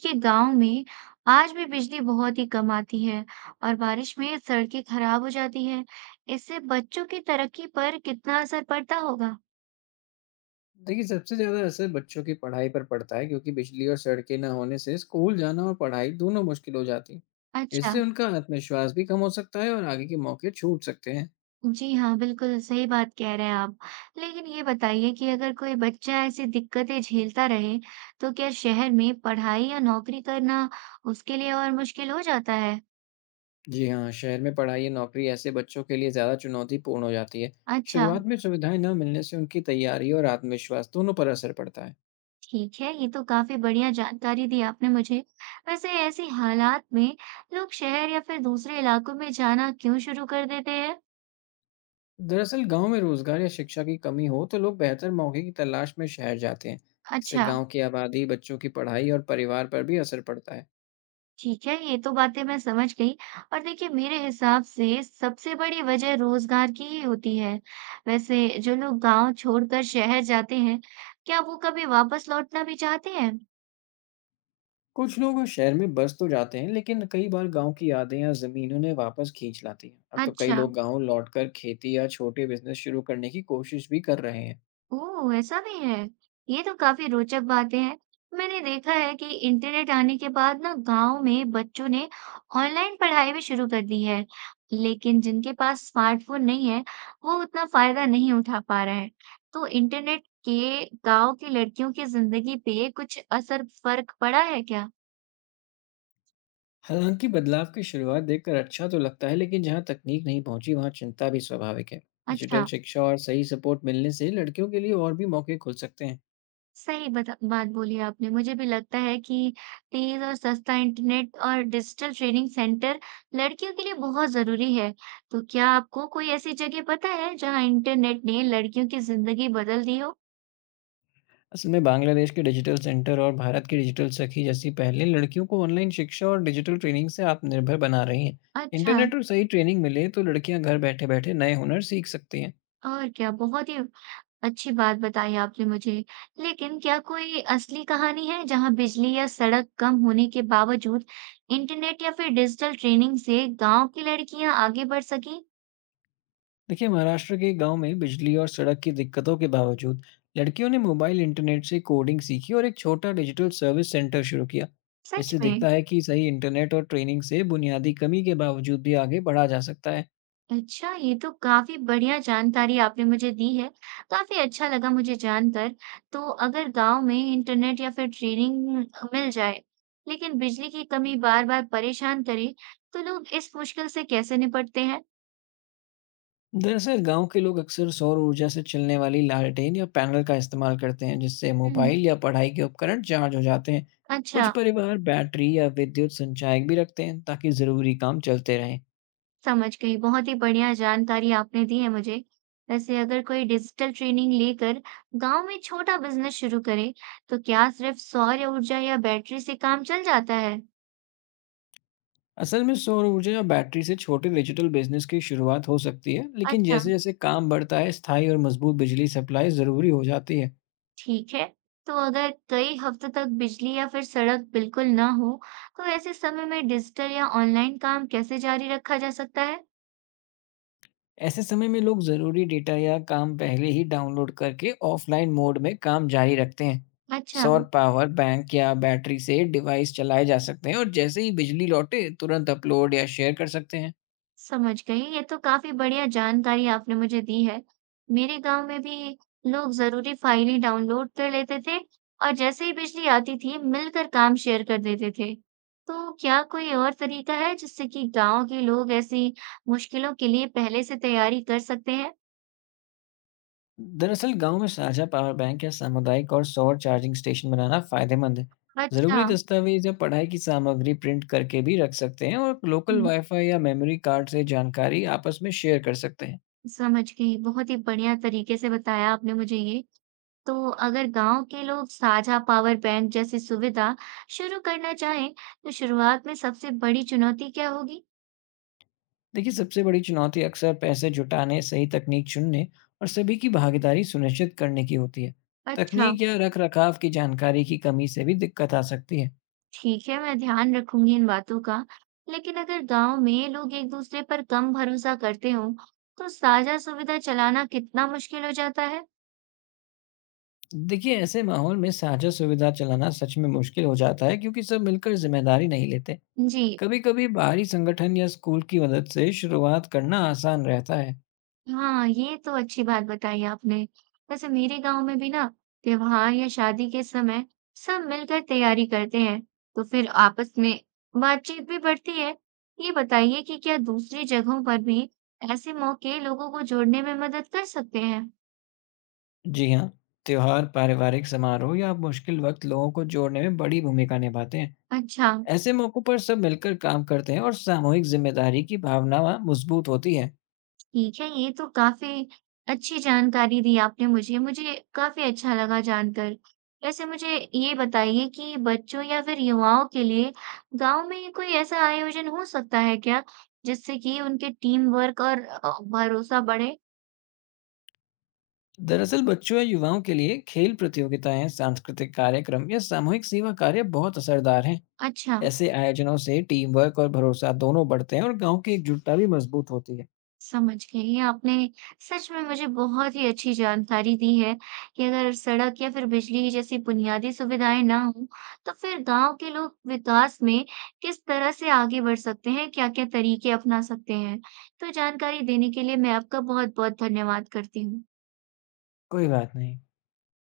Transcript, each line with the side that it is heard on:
right: देखिए गांव में आज भी बिजली बहुत ही कम आती है। और बारिश में सड़कें खराब हो जाती हैं। इससे बच्चों की तरक्की पर कितना असर पड़ता होगा।
left: देखिए, सबसे ज़्यादा असर बच्चों की पढ़ाई पर पड़ता है क्योंकि बिजली और सड़कें ना होने से स्कूल जाना और पढ़ाई दोनों मुश्किल हो जाती हैं।
right: अच्छा।
left: इससे उनका आत्मविश्वास भी कम हो सकता है और आगे के मौके छूट सकते हैं।
right: जी हाँ, बिल्कुल सही बात कह रहे हैं आप। लेकिन ये बताइए कि अगर कोई बच्चा ऐसी दिक्कतें झेलता रहे, तो क्या शहर में पढ़ाई या नौकरी करना उसके लिए और मुश्किल हो जाता है।
left: जी हाँ, शहर में पढ़ाई या नौकरी ऐसे बच्चों के लिए ज़्यादा चुनौतीपूर्ण हो जाती है।
right: अच्छा।
left: शुरुआत में सुविधाएं न मिलने से उनकी तैयारी और आत्मविश्वास दोनों पर असर पड़ता है।
right: ठीक है, ये तो काफ़ी बढ़िया जानकारी दी आपने मुझे। वैसे ऐसे हालात में लोग शहर या फिर दूसरे इलाकों में जाना क्यों शुरू कर देते हैं?
left: दरअसल गांव में रोजगार या शिक्षा की कमी हो तो लोग बेहतर मौके की तलाश में शहर जाते हैं। इससे
right: अच्छा।
left: गांव की आबादी, बच्चों की पढ़ाई और परिवार पर भी असर पड़ता है।
right: ठीक है, ये तो बातें मैं समझ गई। और देखिए, मेरे हिसाब से सबसे बड़ी वजह रोजगार की ही होती है। वैसे जो लोग गांव छोड़कर शहर जाते हैं, क्या वो कभी वापस लौटना भी चाहते हैं?
left: कुछ लोग शहर में बस तो जाते हैं लेकिन कई बार गांव की यादें या जमीन उन्हें वापस खींच लाती हैं। अब तो कई
right: अच्छा।
left: लोग गांव लौटकर खेती या छोटे बिजनेस शुरू करने की कोशिश भी कर रहे हैं।
right: ओह! ऐसा भी है। ये तो काफ़ी रोचक बातें हैं। मैंने देखा है कि इंटरनेट आने के बाद ना गाँव में बच्चों ने ऑनलाइन पढ़ाई भी शुरू कर दी है, लेकिन जिनके पास स्मार्टफ़ोन नहीं है, वो उतना फ़ायदा नहीं उठा पा रहे हैं। तो इंटरनेट के गाँव की लड़कियों की ज़िंदगी पे कुछ असर फ़र्क पड़ा है क्या?
left: हालांकि बदलाव की शुरुआत देखकर अच्छा तो लगता है लेकिन जहां तकनीक नहीं पहुंची वहां चिंता भी स्वाभाविक है। डिजिटल
right: अच्छा।
left: शिक्षा और सही सपोर्ट मिलने से लड़कियों के लिए और भी मौके खुल सकते हैं।
right: सही बता बात बोली आपने। मुझे भी लगता है कि तेज़ और सस्ता इंटरनेट और डिजिटल ट्रेनिंग सेंटर लड़कियों के लिए बहुत ज़रूरी है। तो क्या आपको कोई ऐसी जगह पता है जहाँ इंटरनेट ने लड़कियों की ज़िंदगी बदल दी हो?
left: असल में बांग्लादेश के डिजिटल सेंटर और भारत की डिजिटल सखी जैसी पहले लड़कियों को ऑनलाइन शिक्षा और डिजिटल ट्रेनिंग से आत्मनिर्भर बना रही हैं।
right: अच्छा।
left: इंटरनेट और सही ट्रेनिंग मिले तो लड़कियां घर बैठे बैठे नए हुनर सीख सकती हैं।
right: और क्या बहुत ही अच्छी बात बताई आपने मुझे। लेकिन क्या कोई असली कहानी है जहाँ बिजली या सड़क कम होने के बावजूद इंटरनेट या फिर डिजिटल ट्रेनिंग से गाँव की लड़कियाँ आगे बढ़ सकीं?
left: देखिए, महाराष्ट्र के गांव में बिजली और सड़क की दिक्कतों के बावजूद लड़कियों ने मोबाइल इंटरनेट से कोडिंग सीखी और एक छोटा डिजिटल सर्विस सेंटर शुरू किया।
right: सच
left: इससे
right: में?
left: दिखता है कि सही इंटरनेट और ट्रेनिंग से बुनियादी कमी के बावजूद भी आगे बढ़ा जा सकता है।
right: अच्छा, ये तो काफ़ी बढ़िया जानकारी आपने मुझे दी है। काफ़ी अच्छा लगा मुझे जानकर। तो अगर गाँव में इंटरनेट या फिर ट्रेनिंग मिल जाए, लेकिन बिजली की कमी बार-बार परेशान करे, तो लोग इस मुश्किल से कैसे निपटते हैं?
left: दरअसल गांव के लोग अक्सर सौर ऊर्जा से चलने वाली लालटेन या पैनल का इस्तेमाल करते हैं जिससे
right: हुँ,
left: मोबाइल या पढ़ाई के उपकरण चार्ज हो जाते हैं। कुछ
right: अच्छा।
left: परिवार बैटरी या विद्युत संचायक भी रखते हैं ताकि ज़रूरी काम चलते रहें।
right: समझ गई। बहुत ही बढ़िया जानकारी आपने दी है मुझे। वैसे अगर कोई डिजिटल ट्रेनिंग लेकर गाँव में छोटा बिज़नेस शुरू करे, तो क्या सिर्फ सौर ऊर्जा या बैटरी से काम चल जाता है?
left: असल में सौर ऊर्जा या बैटरी से छोटे डिजिटल बिजनेस की शुरुआत हो सकती है लेकिन
right: अच्छा।
left: जैसे जैसे काम बढ़ता है स्थायी और मजबूत बिजली सप्लाई ज़रूरी हो जाती है।
right: ठीक है, तो अगर कई हफ्तों तक बिजली या फिर सड़क बिल्कुल ना हो, तो ऐसे समय में डिजिटल या ऑनलाइन काम कैसे जारी रखा जा सकता है?
left: ऐसे समय में लोग ज़रूरी डेटा या काम पहले ही डाउनलोड करके ऑफलाइन मोड में काम जारी रखते हैं।
right: अच्छा।
left: सौर पावर बैंक या बैटरी से डिवाइस चलाए जा सकते हैं और जैसे ही बिजली लौटे तुरंत अपलोड या शेयर कर सकते हैं।
right: समझ गई, ये तो काफी बढ़िया जानकारी आपने मुझे दी है। मेरे गांव में भी लोग जरूरी फाइलें डाउनलोड कर लेते थे और जैसे ही बिजली आती थी मिलकर काम शेयर कर देते थे। तो क्या कोई और तरीका है जिससे कि गांव के लोग ऐसी मुश्किलों के लिए पहले से तैयारी कर सकते हैं?
left: दरअसल गांव में साझा पावर बैंक या सामुदायिक और सौर चार्जिंग स्टेशन बनाना फ़ायदेमंद है।
right: अच्छा।
left: ज़रूरी दस्तावेज या पढ़ाई की सामग्री प्रिंट करके भी रख सकते हैं और लोकल वाईफाई या मेमोरी कार्ड से जानकारी आपस में शेयर कर सकते हैं।
right: समझ गई। बहुत ही बढ़िया तरीके से बताया आपने मुझे ये। तो अगर गाँव के लोग साझा पावर बैंक जैसी सुविधा शुरू करना चाहें, तो शुरुआत में सबसे बड़ी चुनौती क्या होगी?
left: देखिए, सबसे बड़ी चुनौती अक्सर पैसे जुटाने, सही तकनीक चुनने और सभी की भागीदारी सुनिश्चित करने की होती है।
right: अच्छा।
left: तकनीक या रख-रखाव की जानकारी की कमी से भी दिक्कत आ सकती है।
right: ठीक है, मैं ध्यान रखूंगी इन बातों का। लेकिन अगर गाँव में लोग एक दूसरे पर कम भरोसा करते हों, तो साझा सुविधा चलाना कितना मुश्किल हो जाता है?
left: देखिए, ऐसे माहौल में साझा सुविधा चलाना सच में मुश्किल हो जाता है क्योंकि सब मिलकर जिम्मेदारी नहीं लेते।
right: जी,
left: कभी-कभी बाहरी संगठन या स्कूल की मदद से शुरुआत करना आसान रहता है।
right: हाँ, ये तो अच्छी बात बताई आपने। वैसे मेरे गांव में भी ना त्योहार या शादी के समय सब मिलकर तैयारी करते हैं, तो फिर आपस में बातचीत भी बढ़ती है। ये बताइए कि क्या दूसरी जगहों पर भी ऐसे मौके लोगों को जोड़ने में मदद कर सकते हैं?
left: जी हाँ, त्योहार, पारिवारिक समारोह या मुश्किल वक्त लोगों को जोड़ने में बड़ी भूमिका निभाते हैं।
right: अच्छा।
left: ऐसे मौकों पर सब मिलकर काम करते हैं और सामूहिक जिम्मेदारी की भावना वहाँ मजबूत होती है।
right: ठीक है, ये तो काफ़ी अच्छी जानकारी दी आपने मुझे, मुझे काफ़ी अच्छा लगा जानकर। वैसे मुझे ये बताइए कि बच्चों या फिर युवाओं के लिए गाँव में कोई ऐसा आयोजन हो सकता है क्या, जिससे कि उनके टीम वर्क और भरोसा बढ़े?
left: दरअसल बच्चों या युवाओं के लिए खेल प्रतियोगिताएं, सांस्कृतिक कार्यक्रम या सामूहिक सेवा कार्य बहुत असरदार हैं।
right: अच्छा।
left: ऐसे आयोजनों से टीम वर्क और भरोसा दोनों बढ़ते हैं और गांव की एकजुटता भी मजबूत होती है।
right: समझ गई आपने। सच में मुझे बहुत ही अच्छी जानकारी दी है कि अगर सड़क या फिर बिजली जैसी बुनियादी सुविधाएं ना हो, तो फिर गांव के लोग विकास में किस तरह से आगे बढ़ सकते हैं, क्या-क्या तरीके अपना सकते हैं। तो जानकारी देने के लिए मैं आपका बहुत-बहुत धन्यवाद करती हूँ।
left: कोई बात नहीं।